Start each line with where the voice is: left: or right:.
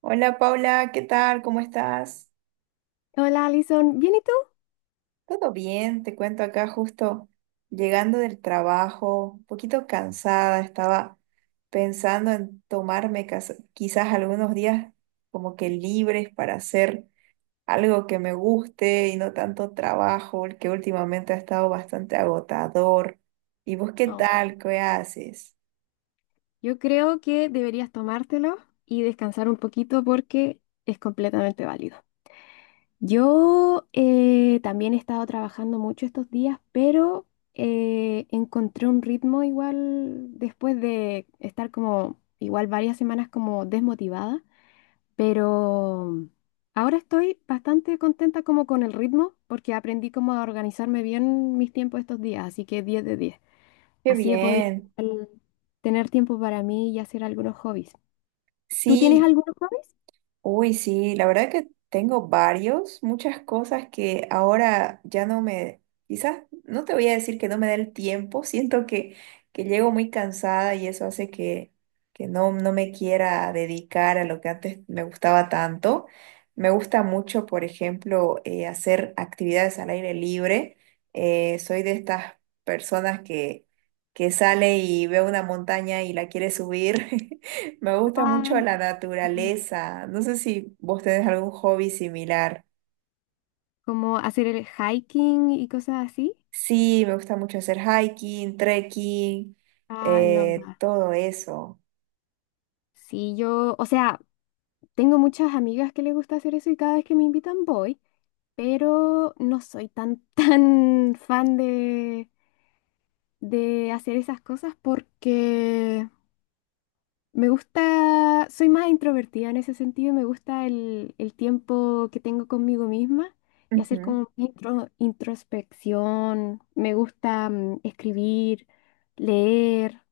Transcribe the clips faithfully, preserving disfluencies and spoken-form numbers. right: Hola Paula, ¿qué tal? ¿Cómo estás?
left: Hola, Alison, ¿bien y tú?
right: Todo bien, te cuento acá justo llegando del trabajo, un poquito cansada, estaba pensando en tomarme cas- quizás algunos días como que libres para hacer algo que me guste y no tanto trabajo, el que últimamente ha estado bastante agotador. ¿Y vos qué
left: Oh,
right: tal? ¿Qué haces?
left: yo creo que deberías tomártelo y descansar un poquito porque es completamente válido. Yo eh, también he estado trabajando mucho estos días, pero eh, encontré un ritmo igual después de estar como igual varias semanas como desmotivada, pero ahora estoy bastante contenta como con el ritmo porque aprendí como a organizarme bien mis tiempos estos días, así que diez de diez.
right: Qué
left: Así he podido
right: bien.
left: igual tener tiempo para mí y hacer algunos hobbies. ¿Tú tienes
right: Sí.
left: algunos hobbies?
right: Uy, sí, la verdad que tengo varios, muchas cosas que ahora ya no me, quizás no te voy a decir que no me da el tiempo, siento que, que llego muy cansada y eso hace que, que no, no me quiera dedicar a lo que antes me gustaba tanto. Me gusta mucho, por ejemplo, eh, hacer actividades al aire libre. Eh, soy de estas personas que, que sale y ve una montaña y la quiere subir. Me gusta mucho
left: Ay,
right: la
left: qué genial.
right: naturaleza. No sé si vos tenés algún hobby similar.
left: Como hacer el hiking y cosas así.
right: Sí, me gusta mucho hacer hiking, trekking,
left: I love
right: eh,
left: that.
right: todo eso.
left: Sí, yo, o sea, tengo muchas amigas que les gusta hacer eso y cada vez que me invitan voy, pero no soy tan, tan fan de, de hacer esas cosas porque me gusta, soy más introvertida en ese sentido, me gusta el, el tiempo que tengo conmigo misma y hacer
right: Ujú.
left: como intro- introspección, me gusta mm, escribir, leer,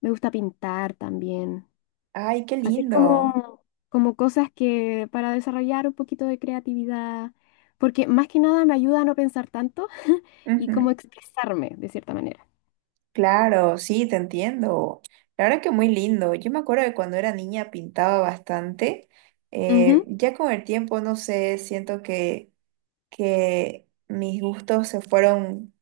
left: me gusta pintar también,
right: Ay, qué
left: hacer
right: lindo.
left: como, como cosas que para desarrollar un poquito de creatividad, porque más que nada me ayuda a no pensar tanto y como
right: Ujú.
left: expresarme de cierta manera.
right: Claro, sí, te entiendo. La verdad que muy lindo. Yo me acuerdo que cuando era niña pintaba bastante. Eh,
left: Ujú.
right: ya con el tiempo, no sé, siento que que mis gustos se fueron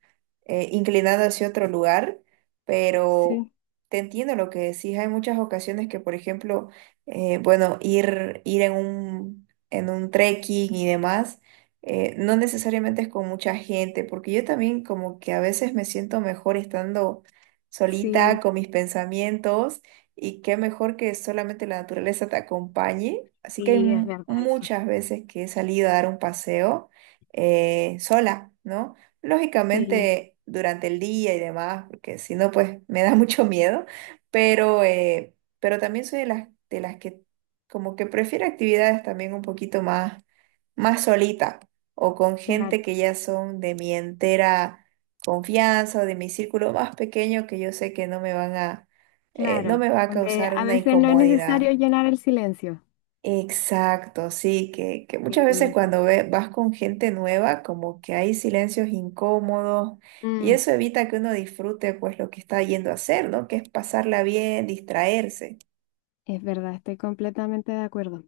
right: eh, inclinando hacia otro lugar, pero
left: Sí,
right: te entiendo lo que decís. Hay muchas ocasiones que, por ejemplo, eh, bueno, ir, ir en un, en un trekking y demás, eh, no necesariamente es con mucha gente, porque yo también como que a veces me siento mejor estando solita
left: sí,
right: con mis pensamientos. Y qué mejor que solamente la naturaleza te acompañe. Así que hay
left: sí, es
right: mu-
left: verdad eso.
right: muchas veces que he salido a dar un paseo eh, sola, ¿no?
left: Sí,
right: Lógicamente durante el día y demás, porque si no, pues me da mucho miedo, pero, eh, pero también soy de las, de las que como que prefiero actividades también un poquito más, más solita o con
left: claro.
right: gente que ya son de mi entera confianza o de mi círculo más pequeño que yo sé que no me van a, eh, no
left: Claro,
right: me va a
left: donde
right: causar
left: a
right: una
left: veces no es
right: incomodidad.
left: necesario llenar el silencio.
right: Exacto, sí, que, que muchas
left: Sí,
right: veces
left: es
right: cuando
left: verdad.
right: ve- vas con gente nueva, como que hay silencios incómodos y
left: Mm,
right: eso evita que uno disfrute pues lo que está yendo a hacer, ¿no? Que es pasarla bien, distraerse.
left: es verdad, estoy completamente de acuerdo.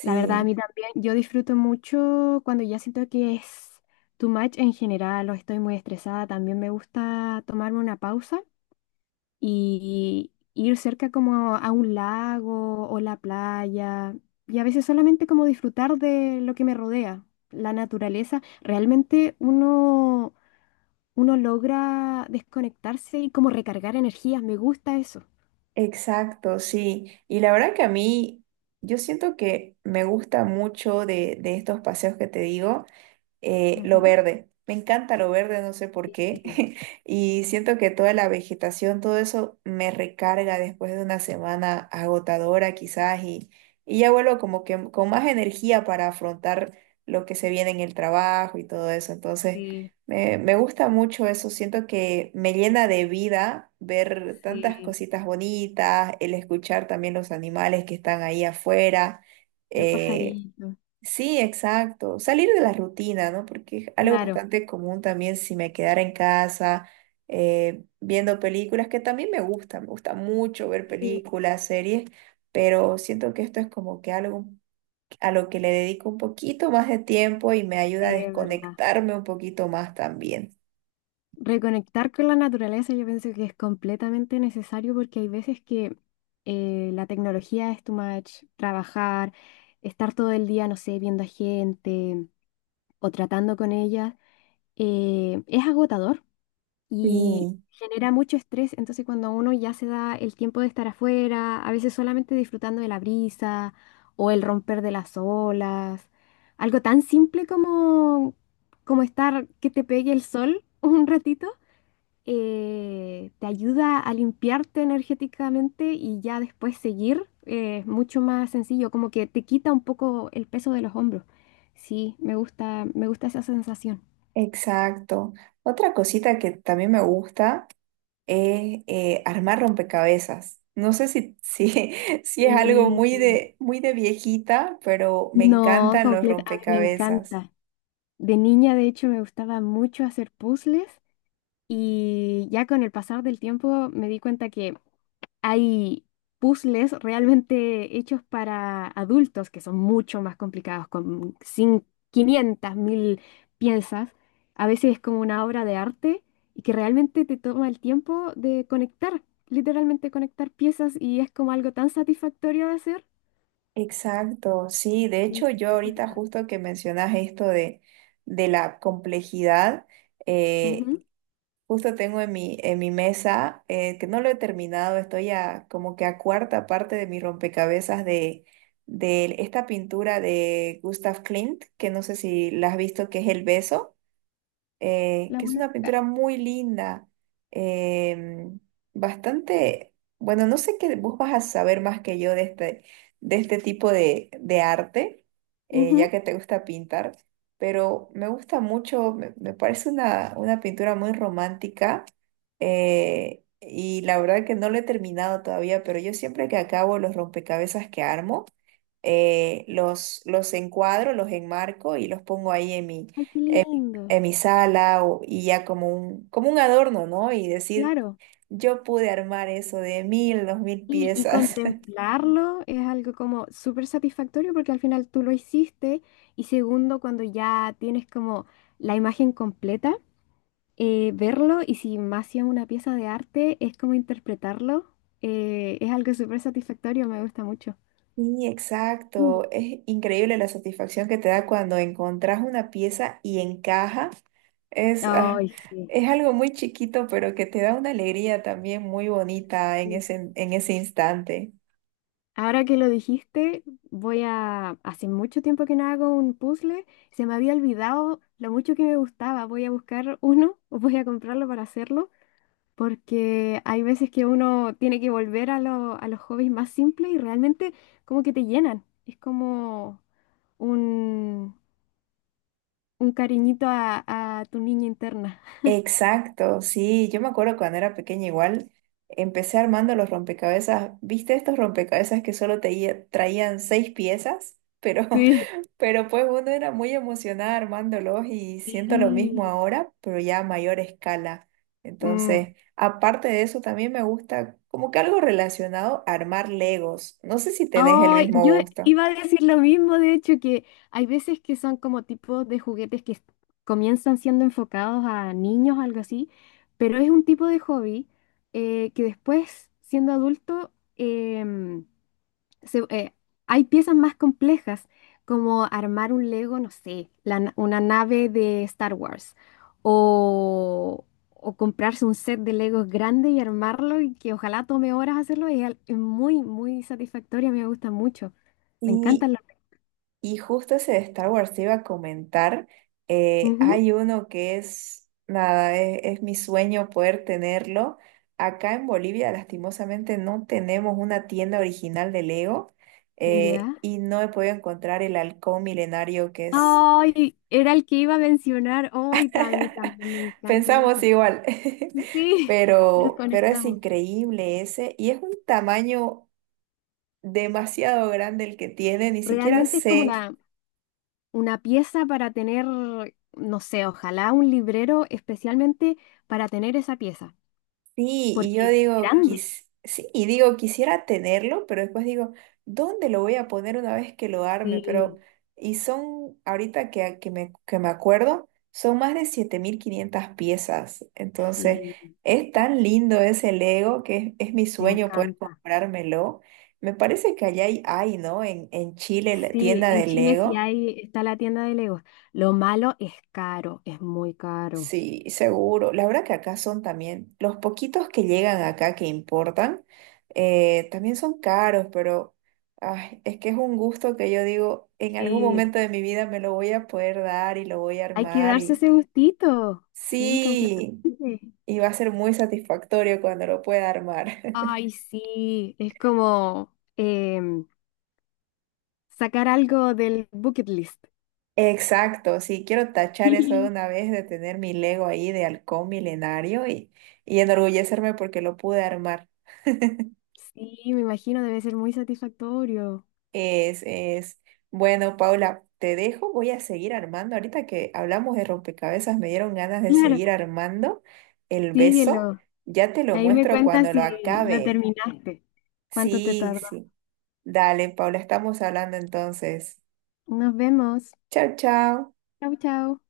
left: La verdad, a mí también, yo disfruto mucho cuando ya siento que es too much en general o estoy muy estresada. También me gusta tomarme una pausa y ir cerca como a un lago o la playa y a veces solamente como disfrutar de lo que me rodea, la naturaleza. Realmente uno uno logra desconectarse y como recargar energías. Me gusta eso.
right: exacto, sí. Y la verdad que a mí, yo siento que me gusta mucho de, de estos paseos que te digo. eh, lo
left: Ujú.
right: verde. Me encanta lo verde, no sé por qué.
left: Sí,
right: Y siento que toda la vegetación, todo eso me recarga después de una semana agotadora quizás y, y ya vuelvo como que con más energía para afrontar lo que se viene en el trabajo y todo eso. Entonces,
left: sí,
right: me, me gusta mucho eso. Siento que me llena de vida ver tantas
left: sí.
right: cositas bonitas, el escuchar también los animales que están ahí afuera.
left: Los
right: eh,
left: pajaritos.
right: Sí, exacto. Salir de la rutina, ¿no? Porque es algo
left: Claro.
right: bastante común también si me quedara en casa eh, viendo películas, que también me gusta, me gusta mucho ver
left: Sí,
right: películas, series, pero siento que esto es como que algo a lo que le dedico un poquito más de tiempo y me ayuda a
left: sí, es verdad.
right: desconectarme un poquito más también.
left: Reconectar con la naturaleza yo pienso que es completamente necesario porque hay veces que eh, la tecnología es too much, trabajar, estar todo el día, no sé, viendo a gente o tratando con ella, eh, es agotador y
right: Sí,
left: genera mucho estrés, entonces cuando uno ya se da el tiempo de estar afuera, a veces solamente disfrutando de la brisa o el romper de las olas, algo tan simple como, como estar que te pegue el sol un ratito, eh, te ayuda a limpiarte energéticamente y ya después seguir, eh, es mucho más sencillo, como que te quita un poco el peso de los hombros. Sí, me gusta, me gusta esa sensación.
right: exacto. Otra cosita que también me gusta es eh, armar rompecabezas. No sé si, si, si es algo muy de, muy de viejita, pero me
left: No,
right: encantan los
left: completa, a mí me
right: rompecabezas.
left: encanta. De niña, de hecho, me gustaba mucho hacer puzzles y ya con el pasar del tiempo me di cuenta que hay puzzles realmente hechos para adultos que son mucho más complicados, con cin- quinientas mil piezas. A veces es como una obra de arte y que realmente te toma el tiempo de conectar, literalmente conectar piezas y es como algo tan satisfactorio de hacer.
right: Exacto, sí. De hecho,
left: Sí,
right: yo
left: me
right: ahorita
left: gusta.
right: justo que mencionas esto de, de la complejidad, eh,
left: Ujú.
right: justo tengo en mi, en mi mesa, eh, que no lo he terminado, estoy a, como que a cuarta parte de mi rompecabezas de, de esta pintura de Gustav Klimt, que no sé si la has visto, que es El Beso. eh,
left: La
right: que es
left: voy a
right: una
left: buscar.
right: pintura muy linda, em, bastante, bueno, no sé qué, vos vas a saber más que yo de este, de este tipo de, de arte, eh, ya
left: Ujú.
right: que te gusta pintar, pero me gusta mucho, me, me parece una, una pintura muy romántica, eh, y la verdad que no lo he terminado todavía, pero yo siempre que acabo los rompecabezas que armo, eh, los, los encuadro, los enmarco y los pongo ahí
left: Ay, qué lindo.
right: en mi sala o- y ya como un, como un adorno, ¿no? Y decir,
left: Claro.
right: yo pude armar eso de mil, dos mil
left: Y, y
right: piezas.
left: contemplarlo es algo como súper satisfactorio porque al final tú lo hiciste y segundo, cuando ya tienes como la imagen completa, eh, verlo y si más si es una pieza de arte, es como interpretarlo, eh, es algo súper satisfactorio, me gusta mucho.
right: Sí, exacto. Es increíble la satisfacción que te da cuando encontrás una pieza y encaja. Es, ah,
left: Ay, sí.
right: es algo muy chiquito, pero que te da una alegría también muy bonita en ese, en ese instante.
left: Ahora que lo dijiste, voy a... Hace mucho tiempo que no hago un puzzle, se me había olvidado lo mucho que me gustaba, voy a buscar uno o voy a comprarlo para hacerlo, porque hay veces que uno tiene que volver a, lo- a los hobbies más simples y realmente como que te llenan. Es como un, un cariñito a, a tu niña interna.
right: Exacto, sí, yo me acuerdo cuando era pequeña igual, empecé armando los rompecabezas, ¿viste estos rompecabezas que solo te traían seis piezas? Pero,
left: Sí.
right: pero pues uno era muy emocionada armándolos y siento lo mismo
left: Sí.
right: ahora, pero ya a mayor escala.
left: Mm.
right: Entonces, aparte de eso, también me gusta como que algo relacionado a armar Legos. No sé si tenés el
left: Ay,
right: mismo
left: yo
right: gusto.
left: iba a decir lo mismo, de hecho, que hay veces que son como tipos de juguetes que comienzan siendo enfocados a niños, algo así, pero es un tipo de hobby eh, que después, siendo adulto, em, se- eh, hay piezas más complejas, como armar un Lego, no sé, la na- una nave de Star Wars, o, o comprarse un set de Legos grande y armarlo, y que ojalá tome horas hacerlo, y es, al- es muy, muy satisfactoria, me gusta mucho. Me
right: Sí.
left: encantan los...
right: Y justo ese de Star Wars te iba a comentar, eh, hay uno que es, nada, es, es mi sueño poder tenerlo. Acá en Bolivia, lastimosamente, no tenemos una tienda original de Lego
left: Ujú, ¿ya?
right: eh, y no he podido encontrar el halcón milenario que es,
left: Ay, era el que iba a mencionar. Ay, también, también me encanta
right: pensamos
left: ese.
right: igual,
left: Sí, nos
right: pero, pero es
left: conectamos.
right: increíble ese y es un tamaño demasiado grande el que tiene, ni siquiera
left: Realmente es como
right: sé.
left: la una pieza para tener, no sé, ojalá un librero especialmente para tener esa pieza,
right: Sí, y
left: porque
right: yo
left: es
right: digo,
left: grande.
right: quis- sí, y digo, quisiera tenerlo, pero después digo, ¿dónde lo voy a poner una vez que lo arme? Pero,
left: Sí,
right: y son, ahorita que, que me, que me acuerdo, son más de siete mil quinientas piezas. Entonces,
left: sí,
right: es tan lindo ese Lego que es, es mi
left: me
right: sueño poder
left: encanta.
right: comprármelo. Me parece que allá hay, hay, ¿no? En, en Chile, la
left: Sí,
right: tienda
left: en
right: de
left: Chile sí
right: Lego.
left: hay, está la tienda de Legos. Lo malo es caro, es muy caro.
right: Sí, seguro. La verdad que acá son también, los poquitos que llegan acá que importan, eh, también son caros, pero ay, es que es un gusto que yo digo, en algún
left: Sí,
right: momento de mi vida me lo voy a poder dar y lo voy a
left: hay que
right: armar
left: darse
right: y
left: ese gustito. Sí,
right: sí,
left: completamente.
right: y va a ser muy satisfactorio cuando lo pueda armar.
left: Ay, sí, es como em, sacar algo del bucket list.
right: Exacto, sí, quiero tachar eso de una vez de tener mi Lego ahí de halcón milenario y, y enorgullecerme porque lo pude armar.
left: Sí, me imagino, debe ser muy satisfactorio.
right: Es, es. Bueno, Paula, te dejo. Voy a seguir armando. Ahorita que hablamos de rompecabezas, me dieron ganas de
left: Claro,
right: seguir armando el beso.
left: síguelo.
right: Ya te lo
left: Ahí me
right: muestro
left: cuentas
right: cuando lo
left: si la
right: acabe.
left: terminaste. ¿Cuánto te
right: Sí,
left: tardó?
right: sí. Dale, Paula, estamos hablando entonces.
left: Nos vemos.
right: Chao, chao.
left: Chau, chau.